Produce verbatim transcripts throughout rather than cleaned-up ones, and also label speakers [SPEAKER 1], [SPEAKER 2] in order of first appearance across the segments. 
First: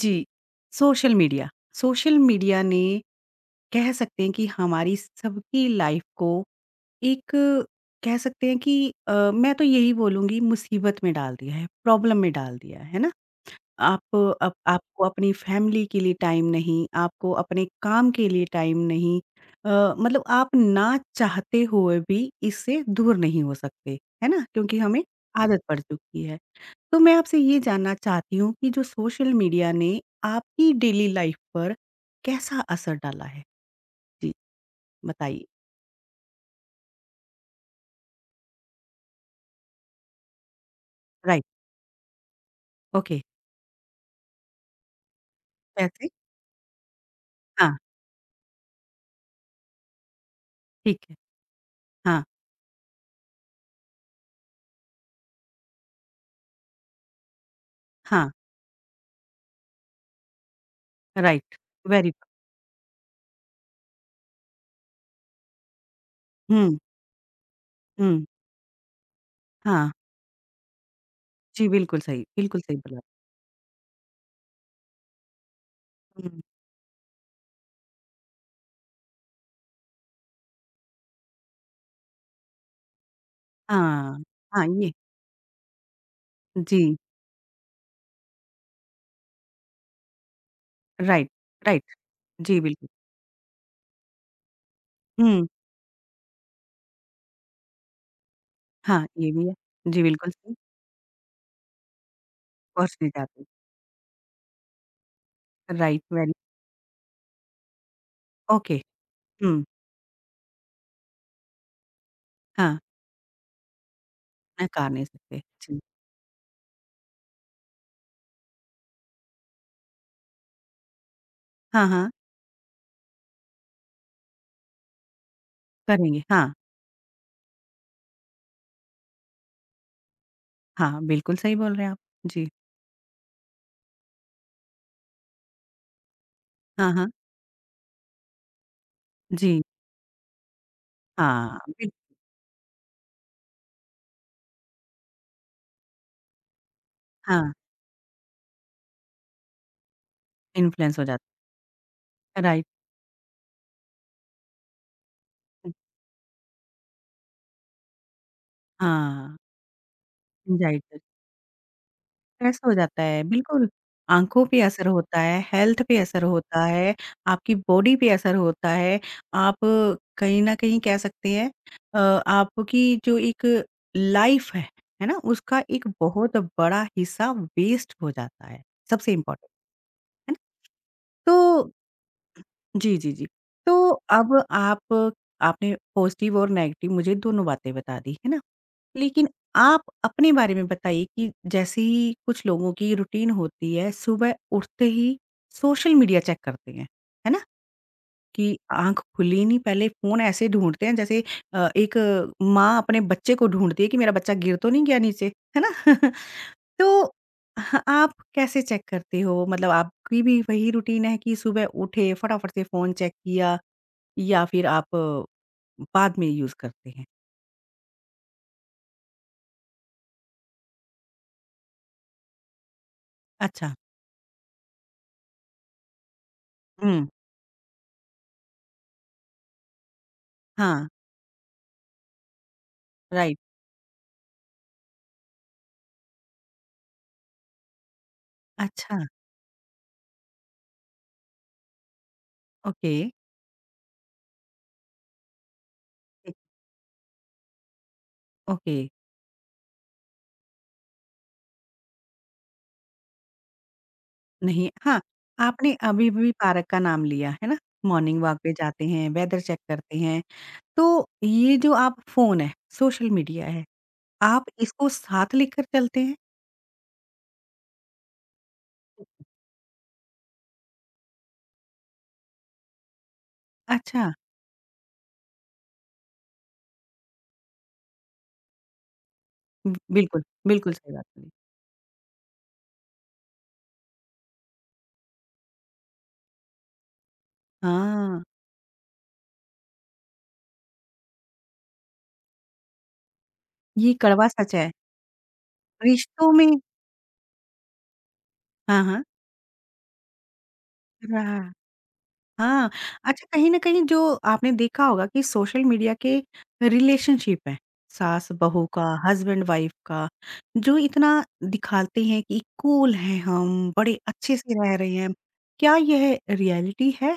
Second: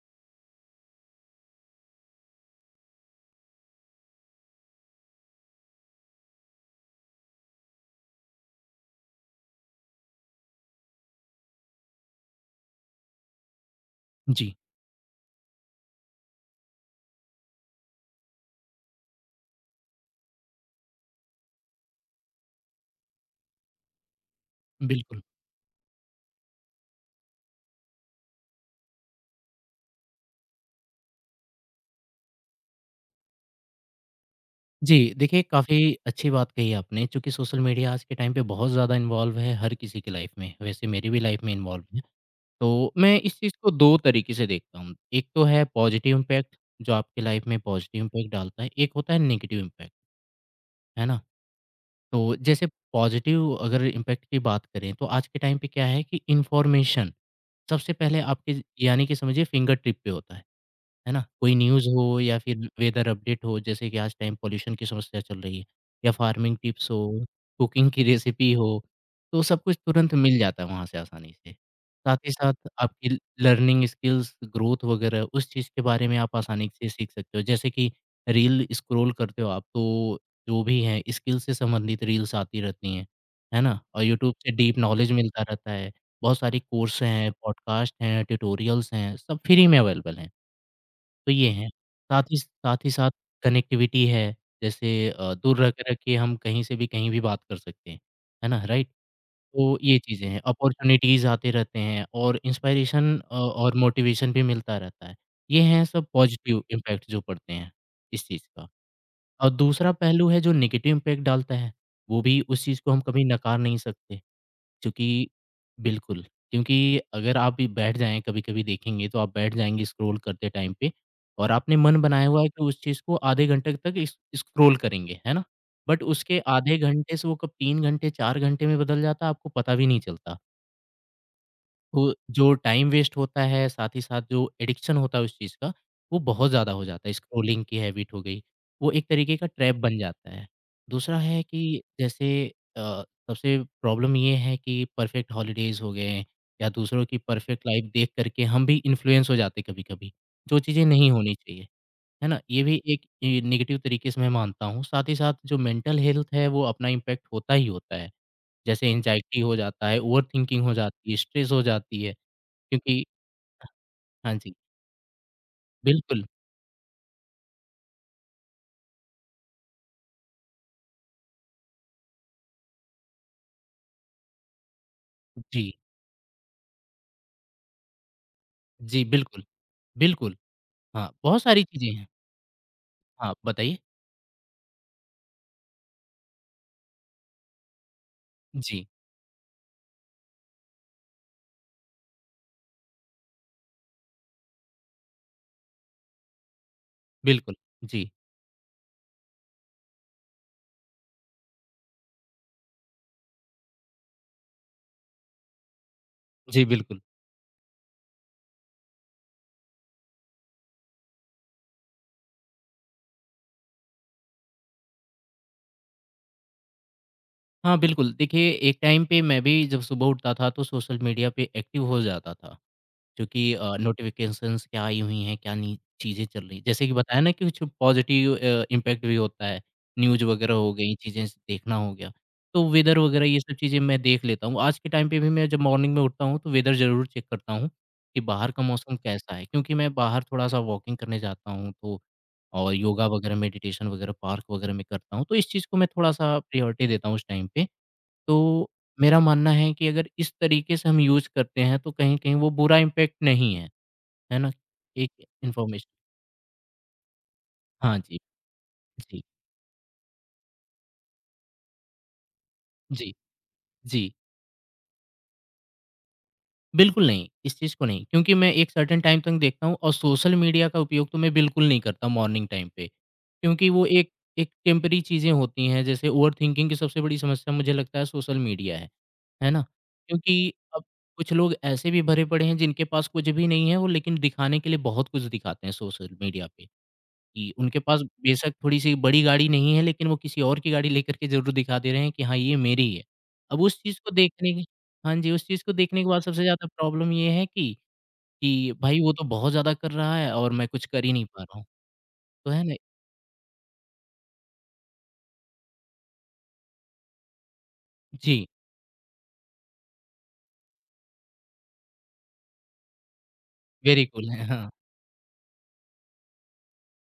[SPEAKER 1] जी। Social media. Social media ने कह सकते हैं कि हमारी सबकी लाइफ को एक कह सकते हैं कि अ, मैं तो यही बोलूँगी मुसीबत में डाल दिया है, प्रॉब्लम में डाल दिया है, है ना? आप अप
[SPEAKER 2] जी,
[SPEAKER 1] आपको अपनी फैमिली के लिए टाइम नहीं, आपको अपने काम के लिए टाइम नहीं। अ, मतलब आप ना चाहते हुए भी इससे दूर नहीं हो सकते, है ना? क्योंकि हमें
[SPEAKER 2] बिल्कुल।
[SPEAKER 1] आदत पड़ चुकी है। तो मैं आपसे ये जानना चाहती हूँ कि जो सोशल मीडिया ने आपकी डेली लाइफ पर कैसा असर डाला है? जी,
[SPEAKER 2] जी, देखिए
[SPEAKER 1] बताइए।
[SPEAKER 2] काफ़ी अच्छी बात कही आपने चूँकि सोशल मीडिया आज के टाइम पे बहुत ज़्यादा इन्वॉल्व है हर किसी की लाइफ़ में, वैसे मेरी भी
[SPEAKER 1] राइट।
[SPEAKER 2] लाइफ़ में इन्वॉल्व है। तो मैं
[SPEAKER 1] ओके,
[SPEAKER 2] इस चीज़ को दो तरीके से देखता हूँ, एक तो है
[SPEAKER 1] कैसे?
[SPEAKER 2] पॉज़िटिव इम्पैक्ट जो आपकी लाइफ़ में
[SPEAKER 1] हाँ,
[SPEAKER 2] पॉज़िटिव इम्पैक्ट डालता है, एक होता है नेगेटिव इम्पैक्ट,
[SPEAKER 1] ठीक
[SPEAKER 2] है
[SPEAKER 1] है।
[SPEAKER 2] ना?
[SPEAKER 1] हाँ,
[SPEAKER 2] तो जैसे पॉज़िटिव अगर इम्पैक्ट की बात करें तो आज के टाइम पे क्या है कि इन्फॉर्मेशन सबसे पहले
[SPEAKER 1] हाँ।
[SPEAKER 2] आपके यानी कि समझिए फिंगर टिप पे होता है। है ना? कोई
[SPEAKER 1] राइट,
[SPEAKER 2] न्यूज़
[SPEAKER 1] वेरी
[SPEAKER 2] हो
[SPEAKER 1] गुड।
[SPEAKER 2] या फिर वेदर अपडेट हो, जैसे कि आज टाइम पॉल्यूशन की समस्या चल रही है या फार्मिंग
[SPEAKER 1] हुँ,
[SPEAKER 2] टिप्स हो, कुकिंग की
[SPEAKER 1] हुँ,
[SPEAKER 2] रेसिपी हो, तो सब कुछ
[SPEAKER 1] हाँ।
[SPEAKER 2] तुरंत मिल जाता है वहाँ से आसानी से।
[SPEAKER 1] जी, बिल्कुल
[SPEAKER 2] साथ
[SPEAKER 1] सही,
[SPEAKER 2] ही
[SPEAKER 1] बिल्कुल
[SPEAKER 2] साथ
[SPEAKER 1] सही बोला।
[SPEAKER 2] आपकी लर्निंग स्किल्स, ग्रोथ वगैरह उस चीज़ के बारे में आप
[SPEAKER 1] हुँ।
[SPEAKER 2] आसानी से सीख सकते हो। जैसे कि रील स्क्रॉल करते हो आप, तो जो भी है स्किल से संबंधित रील्स आती रहती हैं, है ना? और
[SPEAKER 1] हाँ,
[SPEAKER 2] यूट्यूब से
[SPEAKER 1] हाँ,
[SPEAKER 2] डीप
[SPEAKER 1] ये
[SPEAKER 2] नॉलेज मिलता रहता है। बहुत सारी
[SPEAKER 1] जी,
[SPEAKER 2] कोर्स हैं, पॉडकास्ट हैं, ट्यूटोरियल्स हैं, सब फ्री में अवेलेबल हैं।
[SPEAKER 1] राइट,
[SPEAKER 2] तो ये हैं।
[SPEAKER 1] राइट।
[SPEAKER 2] साथ ही
[SPEAKER 1] जी,
[SPEAKER 2] साथ
[SPEAKER 1] बिल्कुल।
[SPEAKER 2] ही साथ कनेक्टिविटी है, जैसे अ,
[SPEAKER 1] हुँ,
[SPEAKER 2] दूर रह कर के हम कहीं से भी कहीं भी बात कर सकते हैं, है ना? राइट?
[SPEAKER 1] हाँ, ये भी है।
[SPEAKER 2] तो ये
[SPEAKER 1] जी,
[SPEAKER 2] चीज़ें
[SPEAKER 1] बिल्कुल
[SPEAKER 2] हैं,
[SPEAKER 1] सही,
[SPEAKER 2] अपॉर्च्युनिटीज़ आते रहते हैं और
[SPEAKER 1] पहुँच नहीं
[SPEAKER 2] इंस्पायरेशन अ,
[SPEAKER 1] जाते।
[SPEAKER 2] और मोटिवेशन भी मिलता रहता है। ये हैं
[SPEAKER 1] राइट,
[SPEAKER 2] सब
[SPEAKER 1] वेरी
[SPEAKER 2] पॉजिटिव इम्पैक्ट जो पड़ते हैं इस चीज़ का
[SPEAKER 1] ओके,
[SPEAKER 2] और
[SPEAKER 1] हुँ,
[SPEAKER 2] दूसरा पहलू है जो नेगेटिव इम्पैक्ट डालता है, वो भी उस
[SPEAKER 1] हाँ,
[SPEAKER 2] चीज़ को हम कभी नकार नहीं सकते।
[SPEAKER 1] नकार नहीं
[SPEAKER 2] क्योंकि
[SPEAKER 1] सकते। जी,
[SPEAKER 2] बिल्कुल, क्योंकि अगर आप भी बैठ जाएँ कभी-कभी देखेंगे तो आप बैठ जाएँगे स्क्रॉल करते टाइम पे और आपने
[SPEAKER 1] हाँ,
[SPEAKER 2] मन
[SPEAKER 1] हाँ,
[SPEAKER 2] बनाया हुआ है कि उस चीज़ को आधे घंटे तक इस स्क्रॉल करेंगे, है ना? बट
[SPEAKER 1] करेंगे।
[SPEAKER 2] उसके
[SPEAKER 1] हाँ,
[SPEAKER 2] आधे घंटे से वो कब तीन घंटे, चार घंटे में बदल जाता है आपको पता भी नहीं चलता।
[SPEAKER 1] हाँ, बिल्कुल सही बोल रहे हैं आप।
[SPEAKER 2] तो
[SPEAKER 1] जी,
[SPEAKER 2] जो टाइम वेस्ट होता है, साथ ही साथ जो एडिक्शन होता है उस चीज़ का, वो बहुत ज़्यादा हो
[SPEAKER 1] हाँ, हाँ,
[SPEAKER 2] जाता है। स्क्रॉलिंग की हैबिट हो गई, वो एक तरीके का
[SPEAKER 1] जी,
[SPEAKER 2] ट्रैप बन जाता है। दूसरा है
[SPEAKER 1] हाँ,
[SPEAKER 2] कि
[SPEAKER 1] बिल
[SPEAKER 2] जैसे अ, सबसे प्रॉब्लम ये है कि परफेक्ट हॉलिडेज़ हो गए या दूसरों की
[SPEAKER 1] हाँ,
[SPEAKER 2] परफेक्ट लाइफ़ देख कर के हम भी इन्फ्लुएंस हो जाते हैं कभी-कभी, जो चीज़ें
[SPEAKER 1] इन्फ्लुएंस हो
[SPEAKER 2] नहीं
[SPEAKER 1] जाता
[SPEAKER 2] होनी चाहिए। है ना?
[SPEAKER 1] है।
[SPEAKER 2] ये
[SPEAKER 1] राइट,
[SPEAKER 2] भी एक ए, नेगेटिव तरीके से मैं मानता हूँ। साथ ही साथ जो मेंटल हेल्थ है, वो अपना इम्पैक्ट होता ही होता है। जैसे
[SPEAKER 1] हाँ,
[SPEAKER 2] एंग्ज़ायटी हो जाता है, ओवरथिंकिंग हो
[SPEAKER 1] एंग्ज़ायटी
[SPEAKER 2] जाती है, स्ट्रेस हो जाती है।
[SPEAKER 1] स्ट्रेस हो जाता
[SPEAKER 2] क्योंकि
[SPEAKER 1] है, बिल्कुल।
[SPEAKER 2] हाँ
[SPEAKER 1] आँखों
[SPEAKER 2] जी,
[SPEAKER 1] पे असर होता है, हेल्थ पे असर
[SPEAKER 2] बिल्कुल।
[SPEAKER 1] होता है, आपकी बॉडी पे असर होता है। आप कहीं न कहीं कह सकते हैं अ, आपकी जो एक लाइफ़ है, है ना? उसका
[SPEAKER 2] जी,
[SPEAKER 1] एक बहुत बड़ा हिस्सा वेस्ट हो जाता है,
[SPEAKER 2] जी,
[SPEAKER 1] सबसे
[SPEAKER 2] बिल्कुल,
[SPEAKER 1] इम्पोर्टेंट, है
[SPEAKER 2] बिल्कुल।
[SPEAKER 1] ना?
[SPEAKER 2] हाँ, बहुत सारी
[SPEAKER 1] तो
[SPEAKER 2] चीज़ें हैं।
[SPEAKER 1] जी, जी, जी।
[SPEAKER 2] हाँ, बताइए?
[SPEAKER 1] तो अब आप आपने पॉज़िटिव और नेगेटिव मुझे दोनों बातें बता दी, है ना?
[SPEAKER 2] जी,
[SPEAKER 1] लेकिन आप अपने बारे में बताइए कि जैसे ही कुछ लोगों की रूटीन होती है, सुबह उठते ही सोशल मीडिया चेक करते हैं, है ना?
[SPEAKER 2] बिल्कुल। जी,
[SPEAKER 1] कि आँख खुली नहीं पहले फ़ोन ऐसे ढूँढते हैं जैसे अ, एक अ, माँ अपने बच्चे को ढूँढती है कि मेरा बच्चा गिर तो नहीं गया नीचे, है ना?
[SPEAKER 2] जी, बिल्कुल।
[SPEAKER 1] तो ह आप कैसे चेक करते हो? मतलब आपकी भी वही रूटीन है कि सुबह उठे, फटाफट से फ़ोन चेक किया या फिर आप अ, बाद में यूज़ करते हैं?
[SPEAKER 2] हाँ, बिल्कुल, देखिए एक टाइम पे मैं भी जब सुबह उठता था तो सोशल मीडिया पे एक्टिव हो जाता था। क्योंकि
[SPEAKER 1] अच्छा।
[SPEAKER 2] अ, नोटिफ़िकेशंस क्या आई हुई हैं, क्या नहीं चीज़ें चल रही हैं। जैसे कि
[SPEAKER 1] हुँ।
[SPEAKER 2] बताया ना कि कुछ पॉज़िटिव अ, इम्पैक्ट भी होता है, न्यूज़ वगैरह हो
[SPEAKER 1] हाँ,
[SPEAKER 2] गई, चीज़ें देखना हो गया। तो वेदर वगैरह
[SPEAKER 1] राइट।
[SPEAKER 2] ये सब चीज़ें मैं देख लेता हूँ। आज के टाइम पे भी मैं जब मॉर्निंग में उठता हूँ, तो वेदर ज़रूर चेक करता हूँ कि बाहर का मौसम
[SPEAKER 1] अच्छा।
[SPEAKER 2] कैसा है, क्योंकि मैं बाहर थोड़ा-सा वॉकिंग करने जाता हूँ तो और
[SPEAKER 1] ओके,
[SPEAKER 2] योगा वगैरह, मेडिटेशन वगैरह पार्क वगैरह में करता हूँ, तो इस चीज़ को मैं
[SPEAKER 1] ए
[SPEAKER 2] थोड़ा-सा प्रायोरिटी देता हूँ उस टाइम पे। तो
[SPEAKER 1] ओके,
[SPEAKER 2] मेरा मानना है कि अगर इस तरीके से हम यूज़ करते हैं तो कहीं-कहीं वो बुरा इम्पैक्ट नहीं है, है ना?
[SPEAKER 1] नहीं हाँ,
[SPEAKER 2] एक
[SPEAKER 1] आपने
[SPEAKER 2] इन्फॉर्मेशन
[SPEAKER 1] अभी-अभी पार्क का नाम लिया, है ना?
[SPEAKER 2] हाँ जी,
[SPEAKER 1] मॉर्निंग वॉक पे जाते हैं,
[SPEAKER 2] जी,
[SPEAKER 1] वेदर चेक करते हैं, तो ये जो आप फ़ोन है, सोशल
[SPEAKER 2] जी,
[SPEAKER 1] मीडिया है,
[SPEAKER 2] जी।
[SPEAKER 1] आप इसको साथ लेकर चलते हैं?
[SPEAKER 2] बिल्कुल नहीं, इस चीज़ को नहीं क्योंकि मैं एक सर्टेन टाइम तक देखता हूँ और सोशल मीडिया का उपयोग तो मैं बिल्कुल नहीं करता मॉर्निंग टाइम पे क्योंकि वो
[SPEAKER 1] अच्छा,
[SPEAKER 2] एक एक टेम्परेरी चीज़ें होती हैं जैसे ओवरथिंकिंग की सबसे बड़ी समस्या मुझे लगता है सोशल मीडिया है, है ना?
[SPEAKER 1] ब बिल्कुल,
[SPEAKER 2] क्योंकि
[SPEAKER 1] बिल्कुल
[SPEAKER 2] अब
[SPEAKER 1] सही बात बोली।
[SPEAKER 2] कुछ लोग ऐसे भी भरे पड़े हैं जिनके पास कुछ भी नहीं है वो लेकिन दिखाने के लिए बहुत कुछ दिखाते हैं सोशल मीडिया पे। जी, उनके पास
[SPEAKER 1] हाँ,
[SPEAKER 2] बेशक थोड़ी-सी बड़ी गाड़ी नहीं है, लेकिन वो किसी और की गाड़ी लेकर के ज़रूर दिखा दे रहे हैं कि हाँ, ये मेरी है। अब उस
[SPEAKER 1] ये
[SPEAKER 2] चीज़ को
[SPEAKER 1] कड़वा
[SPEAKER 2] देखने
[SPEAKER 1] सच
[SPEAKER 2] की
[SPEAKER 1] है,
[SPEAKER 2] हाँ जी, उस चीज़ को देखने के बाद
[SPEAKER 1] रिश्तों
[SPEAKER 2] सबसे
[SPEAKER 1] में
[SPEAKER 2] ज़्यादा प्रॉब्लम ये है कि कि
[SPEAKER 1] हाँ,
[SPEAKER 2] भाई
[SPEAKER 1] हाँ,
[SPEAKER 2] वो तो बहुत ज़्यादा कर रहा है और मैं कुछ कर ही नहीं
[SPEAKER 1] रहा
[SPEAKER 2] पा रहा हूँ। तो है
[SPEAKER 1] हाँ,
[SPEAKER 2] ना
[SPEAKER 1] अच्छा कहीं न कहीं जो आपने देखा होगा कि सोशल मीडिया के रिलेशनशिप हैं,
[SPEAKER 2] जी,
[SPEAKER 1] सास-बहू का, हस्बैंड-वाइफ का, जो इतना दिखाते हैं कि कूल हैं हम, बड़े
[SPEAKER 2] वेरी कूल
[SPEAKER 1] अच्छे
[SPEAKER 2] है,
[SPEAKER 1] से
[SPEAKER 2] हाँ।
[SPEAKER 1] रह रहे हैं। क्या यह रियलिटी है?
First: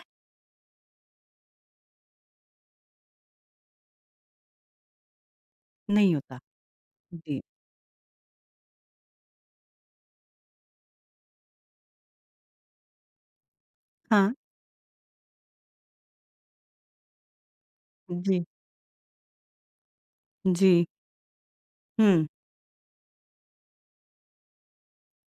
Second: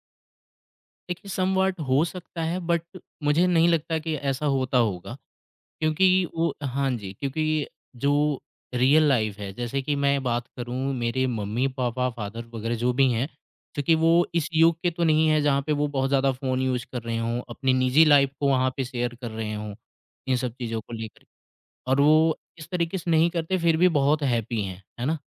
[SPEAKER 2] देखिए समवॉट हो सकता है बट मुझे नहीं लगता कि ऐसा होता होगा। क्योंकि
[SPEAKER 1] नहीं होता।
[SPEAKER 2] वो हाँ जी,
[SPEAKER 1] जी।
[SPEAKER 2] क्योंकि जो रियल लाइफ़ है, जैसे कि मैं बात करूँ मेरे मम्मी-पापा, फ़ादर वगैरह जो भी हैं, क्योंकि वो
[SPEAKER 1] हाँ।
[SPEAKER 2] इस युग के तो नहीं है जहाँ पे वो बहुत ज़्यादा फ़ोन यूज़ कर रहे हों, अपनी निजी लाइफ़
[SPEAKER 1] जी।
[SPEAKER 2] को वहाँ पे शेयर कर रहे हों, इन सब चीज़ों
[SPEAKER 1] जी।
[SPEAKER 2] को लेकर। और
[SPEAKER 1] हुँ।
[SPEAKER 2] वो इस तरीके से नहीं करते फिर भी बहुत हैप्पी हैं, है ना?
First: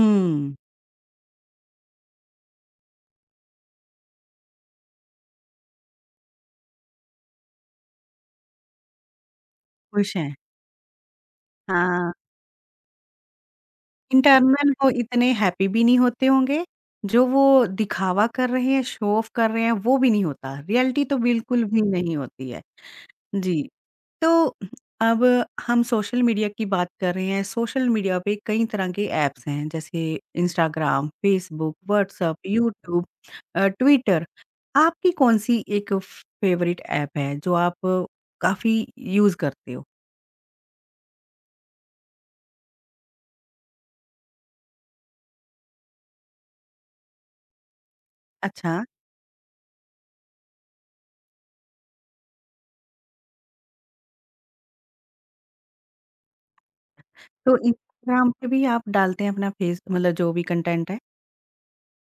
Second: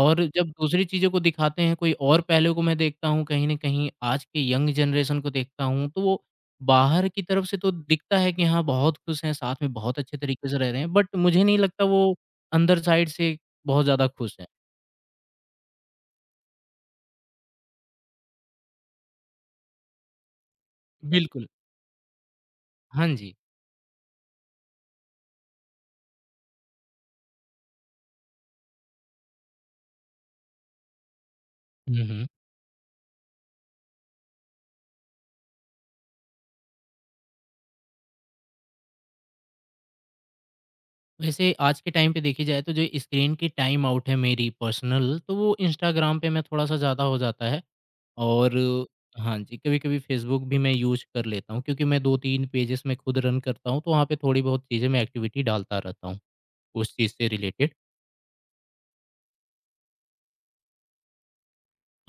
[SPEAKER 2] और जब दूसरी चीज़ों को दिखाते हैं, कोई और पहलू को मैं देखता हूँ कहीं न कहीं आज के यंग जनरेशन को देखता हूँ, तो वो बाहर की तरफ से तो दिखता है कि हाँ, बहुत खुश हैं, साथ में बहुत
[SPEAKER 1] खुश
[SPEAKER 2] अच्छे
[SPEAKER 1] हैं।
[SPEAKER 2] तरीके से रह रहे हैं, बट मुझे नहीं लगता
[SPEAKER 1] हाँ,
[SPEAKER 2] वो अंदर साइड से बहुत ज़्यादा खुश हैं।
[SPEAKER 1] इंटरनल वो इतने हैप्पी भी नहीं होते होंगे, जो वो दिखावा कर रहे हैं, शो ऑफ कर रहे हैं, वो भी नहीं होता। रियलिटी तो
[SPEAKER 2] बिल्कुल।
[SPEAKER 1] बिल्कुल भी नहीं होती है।
[SPEAKER 2] हाँ जी।
[SPEAKER 1] जी। तो अब हम सोशल मीडिया की बात कर रहे हैं। सोशल मीडिया पे कई तरह के ऐप्स हैं जैसे इंस्टाग्राम, फ़ेसबुक,
[SPEAKER 2] हुँ, हुँ।
[SPEAKER 1] व्हाट्सएप, यूट्यूब, अ, ट्विटर। आपकी कौन-सी एक फ़ेवरेट ऐप है जो आप काफ़ी यूज़ करते हो?
[SPEAKER 2] वैसे आज के टाइम पे देखी जाए तो जो स्क्रीन की टाइम आउट है मेरी पर्सनल, तो वो इंस्टाग्राम पे मैं थोड़ा-सा ज़्यादा हो जाता है। और
[SPEAKER 1] अच्छा,
[SPEAKER 2] हाँ जी, कभी-कभी फ़ेसबुक भी मैं यूज़ कर लेता हूँ क्योंकि मैं दो तीन पेजेज़ में खुद रन करता हूँ, तो वहाँ पे थोड़ी बहुत चीज़ें मैं एक्टिविटी डालता रहता हूँ, उस चीज़ से
[SPEAKER 1] तो
[SPEAKER 2] रिलेटेड।
[SPEAKER 1] इंस्टाग्राम पे भी आप डालते हैं अपना फ़ेस मतलब जो भी कंटेंट है?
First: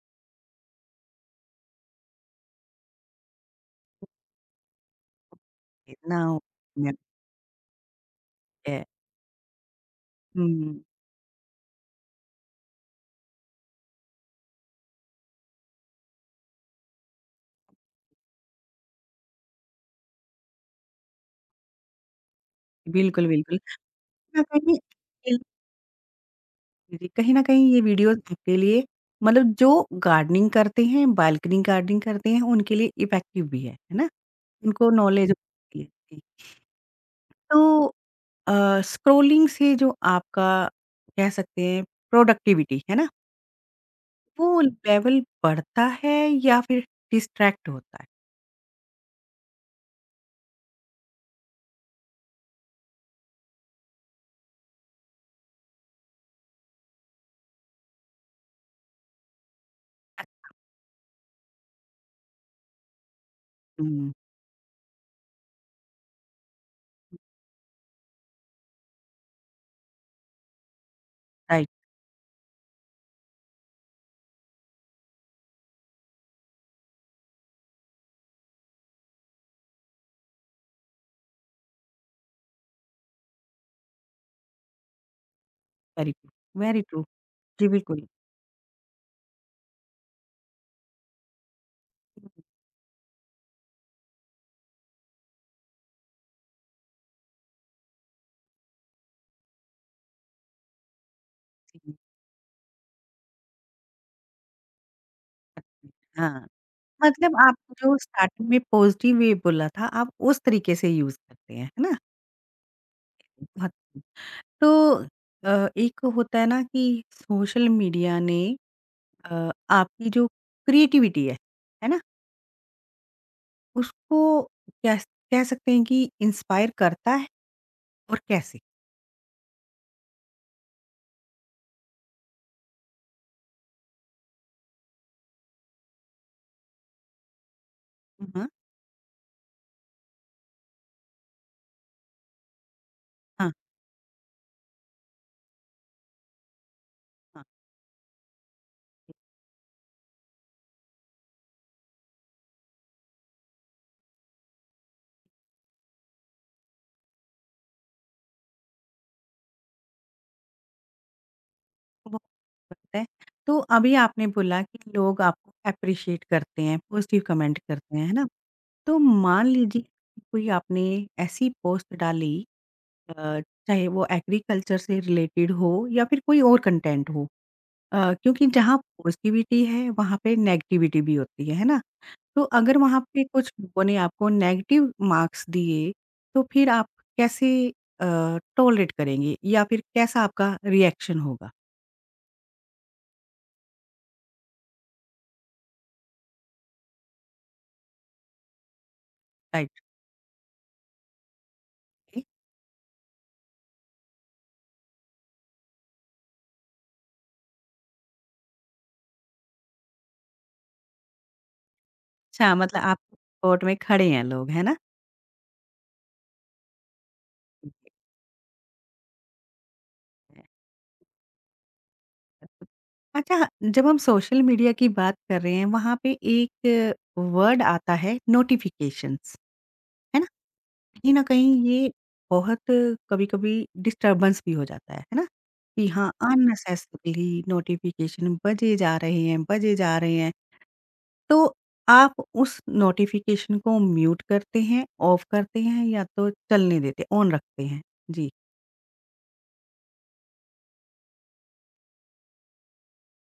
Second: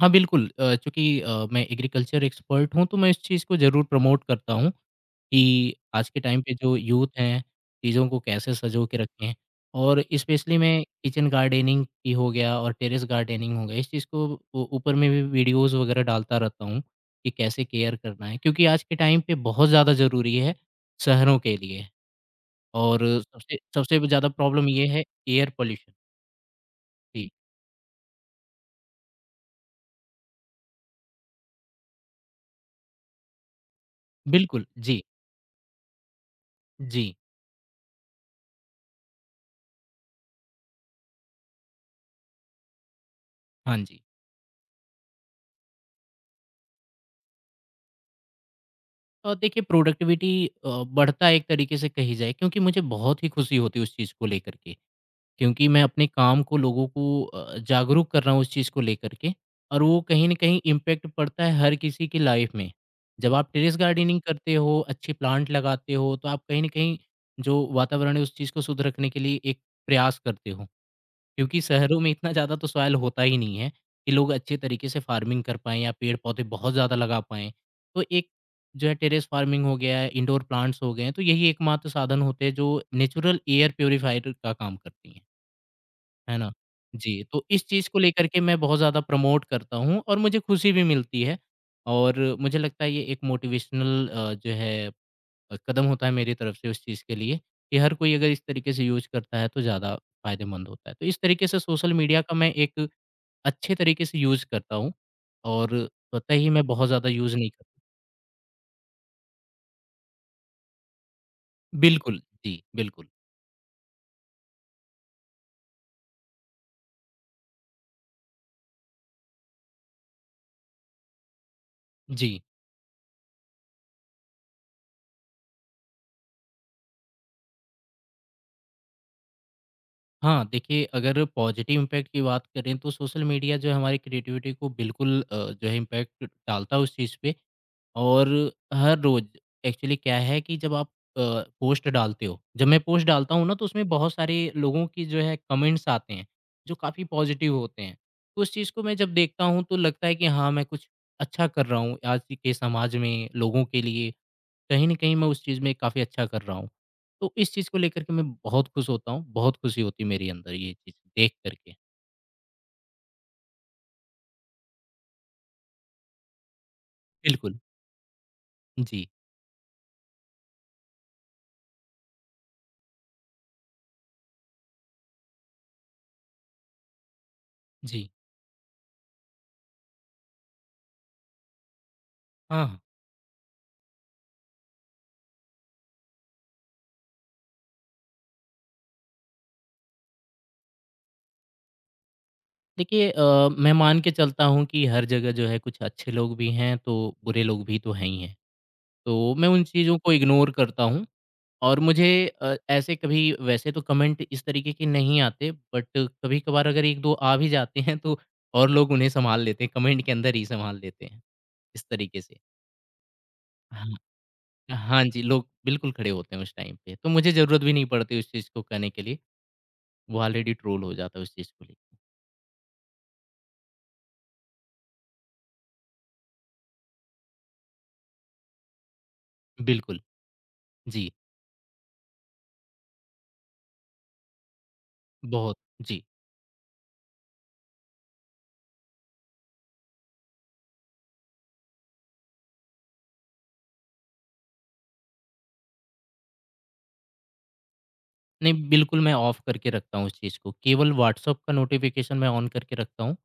[SPEAKER 2] हाँ, बिल्कुल अ, चूँकि अ, मैं एग्रीकल्चर एक्सपर्ट हूँ, तो मैं इस चीज़ को ज़रूर प्रमोट करता हूँ कि आज के
[SPEAKER 1] इतना हो-
[SPEAKER 2] टाइम पे जो यूथ हैं, चीज़ों को कैसे
[SPEAKER 1] है।
[SPEAKER 2] सँजो के रखें। और स्पेशली
[SPEAKER 1] हुँ,
[SPEAKER 2] मैं किचन गार्डनिंग की हो गया और टेरेस गार्डनिंग हो गया, इस चीज़ को उ ऊपर में भी वीडियोज़ वग़ैरह डालता रहता हूँ कि कैसे केयर करना है। क्योंकि आज के टाइम पे बहुत ज़्यादा ज़रूरी है शहरों के लिए और
[SPEAKER 1] बिल्कुल,
[SPEAKER 2] सबसे
[SPEAKER 1] बिल्कुल।
[SPEAKER 2] सबसे ज़्यादा
[SPEAKER 1] मैं
[SPEAKER 2] प्रॉब्लम
[SPEAKER 1] कहीं
[SPEAKER 2] ये है एयर पॉल्यूशन।
[SPEAKER 1] जी, जी।
[SPEAKER 2] जी,
[SPEAKER 1] कहीं न कहीं ये वीडियोज़ आपके लिए मतलब जो गार्डनिंग करते हैं, बालकनी गार्डनिंग करते हैं, उनके लिए इफ़ेक्टिव भी है, है ना?
[SPEAKER 2] बिल्कुल।
[SPEAKER 1] उनको
[SPEAKER 2] जी,
[SPEAKER 1] नॉलेज होती है। जी।
[SPEAKER 2] जी।
[SPEAKER 1] तो अ, स्क्रॉलिंग से जो आपका कह सकते हैं प्रोडक्टिविटी, है ना?
[SPEAKER 2] हाँ जी।
[SPEAKER 1] वो लेवल बढ़ता है या फिर डिस्ट्रैक्ट होता है?
[SPEAKER 2] और देखिए प्रोडक्टिविटी अ, बढ़ता है एक तरीके से कही जाए क्योंकि मुझे बहुत ही खुशी होती है उस चीज़ को लेकर के क्योंकि मैं अपने काम को लोगों को अ, जागरूक कर रहा हूँ उस चीज़ को लेकर के और वो
[SPEAKER 1] अ,
[SPEAKER 2] कहीं ना कहीं इम्पेक्ट पड़ता है हर किसी की लाइफ में जब आप टेरेस
[SPEAKER 1] हुँ,
[SPEAKER 2] गार्डनिंग करते हो अच्छे प्लांट लगाते हो तो आप कहीं ना कहीं जो वातावरण है उस चीज़ को शुद्ध रखने के लिए एक प्रयास करते हो क्योंकि
[SPEAKER 1] राइट,
[SPEAKER 2] शहरों में इतना ज़्यादा तो सॉइल होता ही नहीं है कि लोग अच्छे तरीके से फार्मिंग कर पाएँ या पेड़-पौधे बहुत ज़्यादा लगा पाएँ। तो एक जो है टेरेस फार्मिंग हो गया है, इंडोर प्लांट्स हो गए हैं, तो यही एकमात्र साधन होते हैं जो नेचुरल एयर प्यूरिफायर का काम करती हैं,
[SPEAKER 1] वेरी ट्रू,
[SPEAKER 2] है ना?
[SPEAKER 1] Very true.
[SPEAKER 2] जी, तो इस
[SPEAKER 1] जी,
[SPEAKER 2] चीज़ को
[SPEAKER 1] बिल्कुल।
[SPEAKER 2] लेकर के मैं बहुत ज़्यादा प्रमोट करता हूँ और मुझे खुशी भी मिलती है और मुझे लगता है ये एक मोटिवेशनल अ, जो है अ, कदम होता है मेरी तरफ से उस चीज़ के लिए कि हर कोई अगर इस तरीके से यूज़ करता है तो ज़्यादा फ़ायदेमंद होता है। तो इस तरीके से सोशल मीडिया का मैं एक अच्छे तरीके से यूज़ करता हूँ और स्वतः
[SPEAKER 1] हाँ,
[SPEAKER 2] ही मैं बहुत ज़्यादा
[SPEAKER 1] मतलब
[SPEAKER 2] यूज़ नहीं
[SPEAKER 1] आप
[SPEAKER 2] करता।
[SPEAKER 1] जो स्टार्टिंग में पॉज़िटिव वे बोला था, आप उस तरीके से यूज़ करते हैं, है ना?
[SPEAKER 2] बिल्कुल, जी, बिल्कुल।
[SPEAKER 1] बहुत तो अ, एक होता है ना कि सोशल मीडिया ने अ, आपकी जो क्रिएटिविटी है, है ना?
[SPEAKER 2] जी।
[SPEAKER 1] उसको कह स कह सकते हैं कि इंस्पायर करता है और कैसे?
[SPEAKER 2] हाँ, देखिए अगर पॉज़िटिव इम्पैक्ट की बात करें तो सोशल मीडिया जो है हमारी क्रिएटिविटी को बिल्कुल अ, जो है इम्पैक्ट डालता है उस चीज़ पे और
[SPEAKER 1] हुँ, हुँ।
[SPEAKER 2] हर रोज़ एक्चुअली क्या है कि जब आप अ, पोस्ट डालते हो जब मैं पोस्ट डालता हूँ
[SPEAKER 1] हाँ,
[SPEAKER 2] ना तो उसमें बहुत सारे लोगों की जो है कमेंट्स आते हैं जो काफ़ी
[SPEAKER 1] हाँ।
[SPEAKER 2] पॉजिटिव होते हैं। तो उस चीज़ को मैं जब देखता हूँ तो लगता है कि हाँ, मैं कुछ अच्छा कर रहा हूँ आज के समाज में लोगों के लिए। कहीं न कहीं मैं उस चीज़ में काफ़ी अच्छा कर रहा हूँ। तो इस चीज़ को लेकर के मैं बहुत खुश होता हूँ, बहुत खुशी होती है मेरे अंदर ये चीज़ देख कर के।
[SPEAKER 1] बहुत करता है। तो अभी आपने बोला कि लोग आपको एप्रिशिएट करते हैं, पॉज़िटिव
[SPEAKER 2] बिल्कुल।
[SPEAKER 1] कमेंट करते हैं, है ना? तो
[SPEAKER 2] जी,
[SPEAKER 1] मान लीजिए कि कोई आपने ऐसी पोस्ट डाली, अ, चाहे वो एग्रीकल्चर से रिलेटेड हो या फिर कोई और कंटेंट हो।
[SPEAKER 2] जी।
[SPEAKER 1] अ, क्योंकि जहाँ पॉज़िटिविटी है, वहाँ पे नेगेटिविटी भी होती है, है ना? तो
[SPEAKER 2] हाँ।
[SPEAKER 1] अगर
[SPEAKER 2] हाँ।
[SPEAKER 1] वहाँ पे कुछ लोगों ने आपको नेगेटिव मार्क्स दिए, तो फिर आप कैसे अ, टॉलरेट करेंगे या फिर कैसा आपका रिएक्शन होगा?
[SPEAKER 2] देखिए अ, मैं मान के चलता हूँ कि हर जगह जो है कुछ अच्छे लोग भी हैं तो बुरे लोग भी तो हैं ही हैं। तो मैं उन
[SPEAKER 1] राइट।
[SPEAKER 2] चीज़ों को इग्नोर करता हूँ और मुझे अ, ऐसे कभी वैसे तो कमेंट इस तरीके के नहीं आते बट कभी-कभार अगर एक दो आ भी जाते हैं तो और लोग उन्हें संभाल लेते हैं, कमेंट के अंदर ही संभाल लेते हैं, इस तरीके से।
[SPEAKER 1] अच्छा मतलब आप सपोर्ट में खड़े
[SPEAKER 2] हाँ,
[SPEAKER 1] हैं लोग, है ना?
[SPEAKER 2] हाँ जी, लोग बिल्कुल खड़े होते हैं उस टाइम पे, तो मुझे ज़रूरत भी नहीं पड़ती उस चीज़ को कहने के लिए, वो ऑलरेडी ट्रोल हो जाता है उस चीज़ को लेके।
[SPEAKER 1] अच्छा, जब हम सोशल मीडिया की बात कर रहे हैं, वहाँ पे एक वर्ड आता है नोटिफ़िकेशंस,
[SPEAKER 2] बिल्कुल,
[SPEAKER 1] है
[SPEAKER 2] जी,
[SPEAKER 1] कहीं न कहीं ये बहुत कभी-कभी डिस्टर्बेंस भी हो जाता है, है ना?
[SPEAKER 2] बहुत।
[SPEAKER 1] कि
[SPEAKER 2] जी।
[SPEAKER 1] हाँ, अननेसेसरीली नोटिफ़िकेशन बजे जा रहे हैं, बजे जा रहे हैं। तो आप उस नोटिफ़िकेशन को म्यूट करते हैं, ऑफ करते हैं या तो चलने देते हैं, ऑन रखते हैं? जी।
[SPEAKER 2] नहीं, बिल्कुल मैं ऑफ करके रखता हूँ उस चीज़ को। केवल व्हाट्सएप का नोटिफ़िकेशन मैं ऑन करके रखता हूँ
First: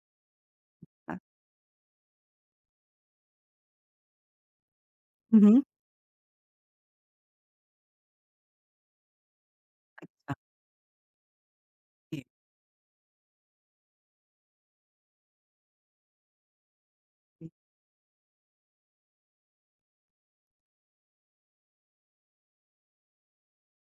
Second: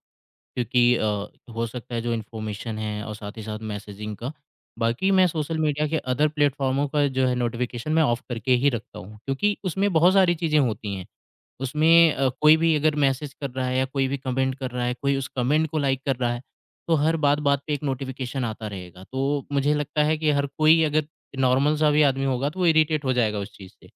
[SPEAKER 2] क्योंकि अ,
[SPEAKER 1] अ,
[SPEAKER 2] हो सकता है जो इन्फॉर्मेशन है और साथ ही साथ मैसेजिंग का। बाकी मैं
[SPEAKER 1] हुँ,
[SPEAKER 2] सोशल
[SPEAKER 1] हुँ।
[SPEAKER 2] मीडिया के अदर प्लेटफ़ॉर्मों का जो है नोटिफ़िकेशन मैं ऑफ करके ही रखता हूँ क्योंकि उसमें बहुत
[SPEAKER 1] अच्छा,
[SPEAKER 2] सारी चीज़ें होती हैं। उसमें
[SPEAKER 1] जी,
[SPEAKER 2] अ, कोई भी अगर मैसेज कर रहा है या कोई भी कमेंट कर रहा है, कोई उस कमेंट को लाइक कर रहा है, तो हर
[SPEAKER 1] जी,
[SPEAKER 2] बात-बात पे एक नोटिफ़िकेशन आता रहेगा। तो मुझे लगता है कि हर कोई अगर नॉर्मल सा भी आदमी होगा तो वो इरिटेट हो जाएगा उस चीज़ से।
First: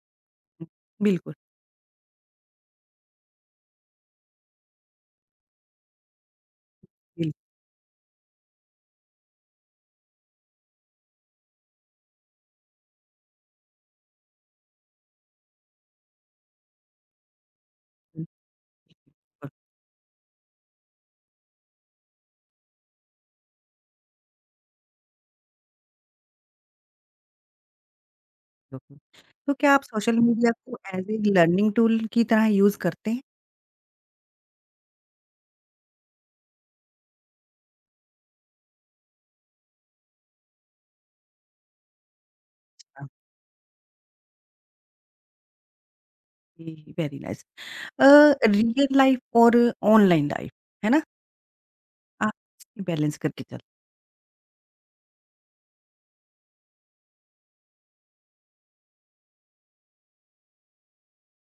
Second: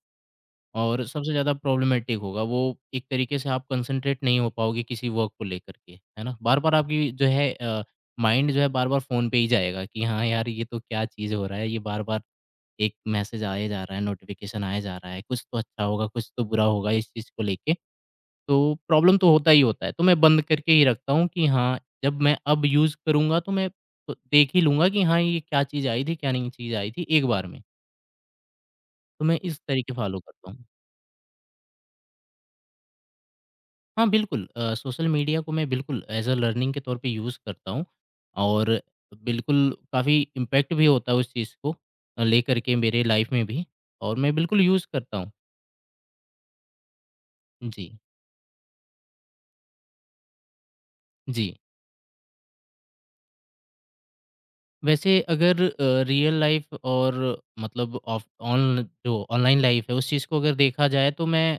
[SPEAKER 1] हुँ।
[SPEAKER 2] और सबसे
[SPEAKER 1] बिल्कुल,
[SPEAKER 2] ज़्यादा प्रॉब्लमेटिक होगा वो, एक तरीके से आप कंसंट्रेट नहीं हो पाओगे किसी वर्क को लेकर के, है ना? बार-बार आपकी जो
[SPEAKER 1] बिल्कुल,
[SPEAKER 2] है अ, माइंड जो है बार-बार फ़ोन पे ही जाएगा कि हाँ यार, ये तो क्या चीज़ हो रहा है, ये बार-बार एक मैसेज आया जा रहा है, नोटिफ़िकेशन आया जा रहा है, कुछ तो अच्छा होगा, कुछ तो बुरा होगा इस चीज़ को लेके।
[SPEAKER 1] बिल्कुल,
[SPEAKER 2] तो प्रॉब्लम तो होता ही होता है, तो मैं बंद करके ही रखता हूँ कि हाँ, जब मैं अब यूज़ करूँगा तो मैं प देख ही लूँगा कि हाँ, ये क्या चीज़ आई थी, क्या नहीं चीज़ आई थी, एक बार में।
[SPEAKER 1] बिल्कुल।
[SPEAKER 2] तो मैं
[SPEAKER 1] तो
[SPEAKER 2] इस
[SPEAKER 1] क्या आप
[SPEAKER 2] तरीके
[SPEAKER 1] सोशल
[SPEAKER 2] फ़ॉलो
[SPEAKER 1] मीडिया
[SPEAKER 2] करता हूँ।
[SPEAKER 1] को एज़ ए लर्निंग टूल की तरह यूज़ करते हैं?
[SPEAKER 2] हाँ, बिल्कुल अ, सोशल मीडिया को मैं बिल्कुल एज़ अ लर्निंग के तौर पे यूज़ करता हूँ और बिल्कुल काफ़ी इम्पैक्ट भी होता है उस चीज़ को अ, लेकर के मेरे लाइफ में भी और मैं बिल्कुल यूज़ करता हूँ।
[SPEAKER 1] Okay, very nice.
[SPEAKER 2] जी,
[SPEAKER 1] अ, रियल लाइफ और ऑनलाइन लाइफ, है ना?
[SPEAKER 2] जी।
[SPEAKER 1] आप इसकी बैलेंस करके चलना।
[SPEAKER 2] वैसे अगर अ, रियल लाइफ़ और मतलब ऑफ ऑन जो ऑनलाइन लाइफ़ है, उस चीज़ को अगर देखा जाए तो मैं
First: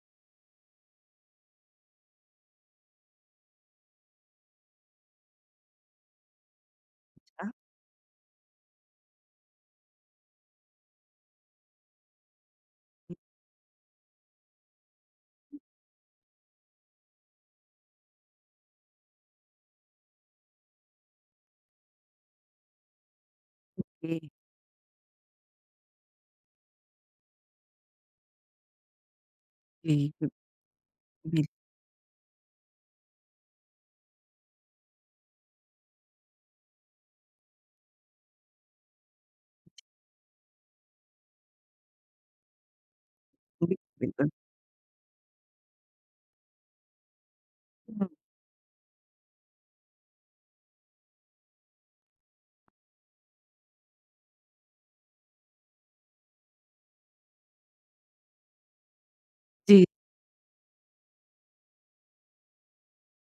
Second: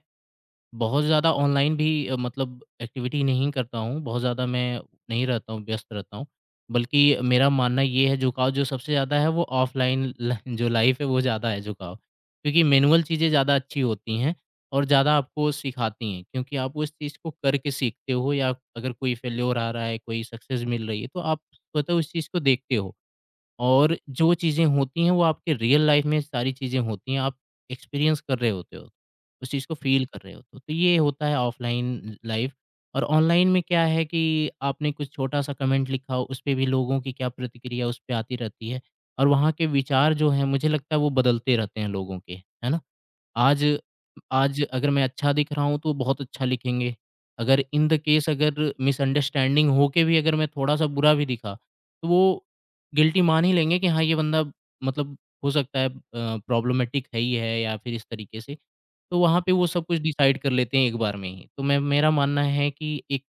[SPEAKER 2] बहुत ज़्यादा ऑनलाइन भी अ, मतलब एक्टिविटी नहीं करता हूँ, बहुत ज़्यादा मैं नहीं रहता हूँ, व्यस्त रहता हूँ। बल्कि मेरा मानना ये है झुकाव जो सबसे ज़्यादा है वो ऑफ़लाइन ल जो लाइफ़ है वो ज़्यादा है झुकाव। क्योंकि मैनुअल चीज़ें ज़्यादा अच्छी होती हैं और ज़्यादा आपको सिखाती हैं, क्योंकि आप उस चीज़ को करके सीखते हो या अगर कोई फेल्योर आ रहा है, कोई सक्सेस मिल रही है, तो आप स्वतः उस चीज़ को देखते हो। और
[SPEAKER 1] जी,
[SPEAKER 2] जो चीज़ें होती हैं वो आपके रियल लाइफ में सारी चीज़ें होती हैं, आप एक्सपीरियंस कर रहे होते हो, उस चीज़ को फ़ील
[SPEAKER 1] जी,
[SPEAKER 2] कर रहे होते हो। तो ये होता है
[SPEAKER 1] बिल
[SPEAKER 2] ऑफ़लाइन लाइफ़ और ऑनलाइन में क्या है कि आपने कुछ छोटा-सा कमेंट लिखा, उस पे भी लोगों की क्या प्रतिक्रिया उस पे आती रहती है और वहाँ के विचार जो हैं मुझे लगता है वो बदलते रहते हैं लोगों के, है ना? आज
[SPEAKER 1] बिल्कुल, बिल्कुल।
[SPEAKER 2] आज अगर मैं अच्छा दिख रहा हूँ, तो बहुत अच्छा लिखेंगे। अगर इन द
[SPEAKER 1] हुँ,
[SPEAKER 2] केस अगर मिसअंडरस्टैंडिंग होके भी अगर मैं थोड़ा-सा बुरा भी दिखा, तो वो गिल्टी मान ही लेंगे कि हाँ, ये बंदा मतलब हो सकता है अ, प्रॉब्लमैटिक है ही है या फिर इस तरीके से। तो वहाँ पे वो सब
[SPEAKER 1] जी,
[SPEAKER 2] कुछ डिसाइड कर लेते हैं एक बार में ही। तो मैं मेरा मानना है कि एक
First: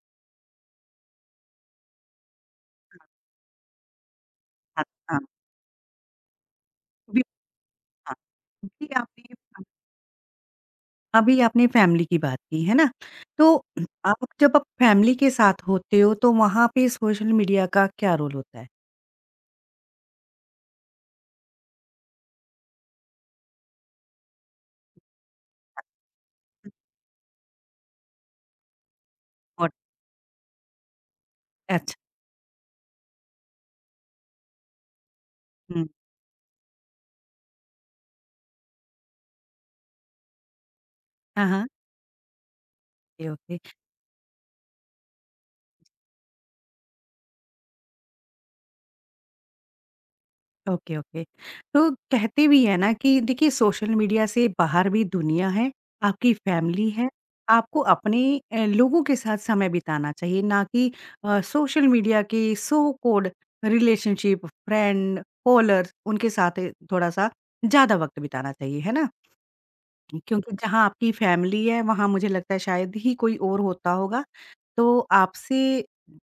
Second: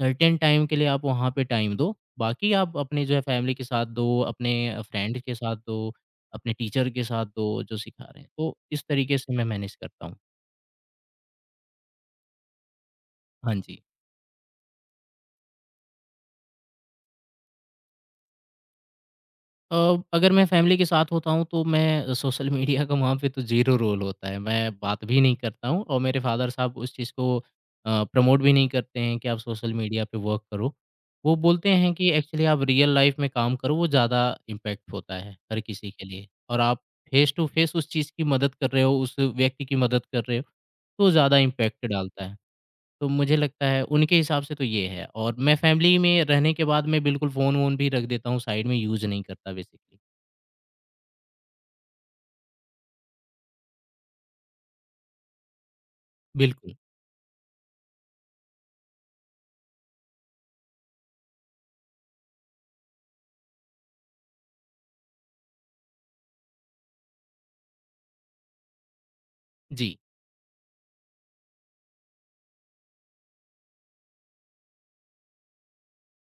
[SPEAKER 2] सर्टेन टाइम के लिए आप वहाँ पे टाइम दो। बाकी आप अपने जो है फैमिली के साथ दो, अपने अ,
[SPEAKER 1] हाँ, हाँ,
[SPEAKER 2] फ्रेंड के साथ दो, अपने टीचर के
[SPEAKER 1] बिल
[SPEAKER 2] साथ दो, जो सिखा
[SPEAKER 1] हाँ।
[SPEAKER 2] रहे हैं। तो इस
[SPEAKER 1] जी,
[SPEAKER 2] तरीके
[SPEAKER 1] आपने
[SPEAKER 2] से मैं
[SPEAKER 1] अ,
[SPEAKER 2] मैनेज करता हूँ।
[SPEAKER 1] अभी आपने फैमिली की बात की, है ना? तो
[SPEAKER 2] हाँ जी।
[SPEAKER 1] आप जब आप फैमिली के साथ होते हो, तो वहाँ पे सोशल मीडिया का क्या रोल होता है?
[SPEAKER 2] अ, अगर मैं फैमिली के साथ होता हूँ तो मैं सोशल मीडिया का वहाँ पे तो ज़ीरो रोल होता है। मैं बात भी नहीं करता हूँ और मेरे फ़ादर साहब उस चीज़ को अ, प्रमोट भी नहीं करते हैं कि आप
[SPEAKER 1] और
[SPEAKER 2] सोशल मीडिया पे वर्क करो। वो बोलते हैं
[SPEAKER 1] अच्छा
[SPEAKER 2] कि एक्चुअली आप रियल लाइफ़ में काम करो, वो ज़्यादा इम्पैक्ट होता है हर
[SPEAKER 1] हुँ,
[SPEAKER 2] किसी के लिए और आप फेस टू फेस उस चीज़ की मदद कर रहे हो, उस व्यक्ति की मदद कर रहे हो, तो ज़्यादा
[SPEAKER 1] हाँ, हाँ।
[SPEAKER 2] इम्पैक्ट डालता है। तो
[SPEAKER 1] ओके,
[SPEAKER 2] मुझे
[SPEAKER 1] ओके।
[SPEAKER 2] लगता है उनके हिसाब से तो ये है और मैं फैमिली में रहने के बाद मैं बिल्कुल फ़ोन-वोन भी रख देता हूँ साइड में, यूज़ नहीं करता बेसिकली।
[SPEAKER 1] Okay, okay. तो कहते भी हैं ना कि देखिए सोशल मीडिया से बाहर भी दुनिया है, आपकी
[SPEAKER 2] बिल्कुल,
[SPEAKER 1] फैमिली है, आपको अपने अ, लोगों के साथ समय बिताना चाहिए ना कि अ, सोशल मीडिया के so called relationship, friend, followers उनके साथ थोड़ा-सा ज़्यादा वक़्त बिताना चाहिए, है ना?
[SPEAKER 2] जी।
[SPEAKER 1] क्योंकि जहाँ आपकी फैमिली है, वहाँ मुझे लगता है शायद ही कोई और होता होगा, तो आपसे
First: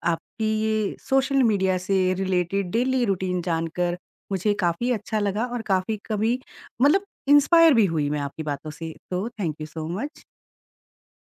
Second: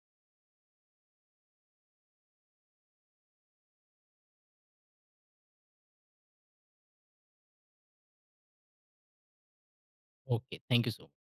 [SPEAKER 1] आपकी ये सोशल मीडिया से रिलेटेड डेली रूटीन जानकर मुझे काफ़ी अच्छा लगा और काफ़ी कभी मतलब इंस्पायर भी हुई मैं आपकी बातों से। तो thank you so much.
[SPEAKER 2] Okay, thank you so much.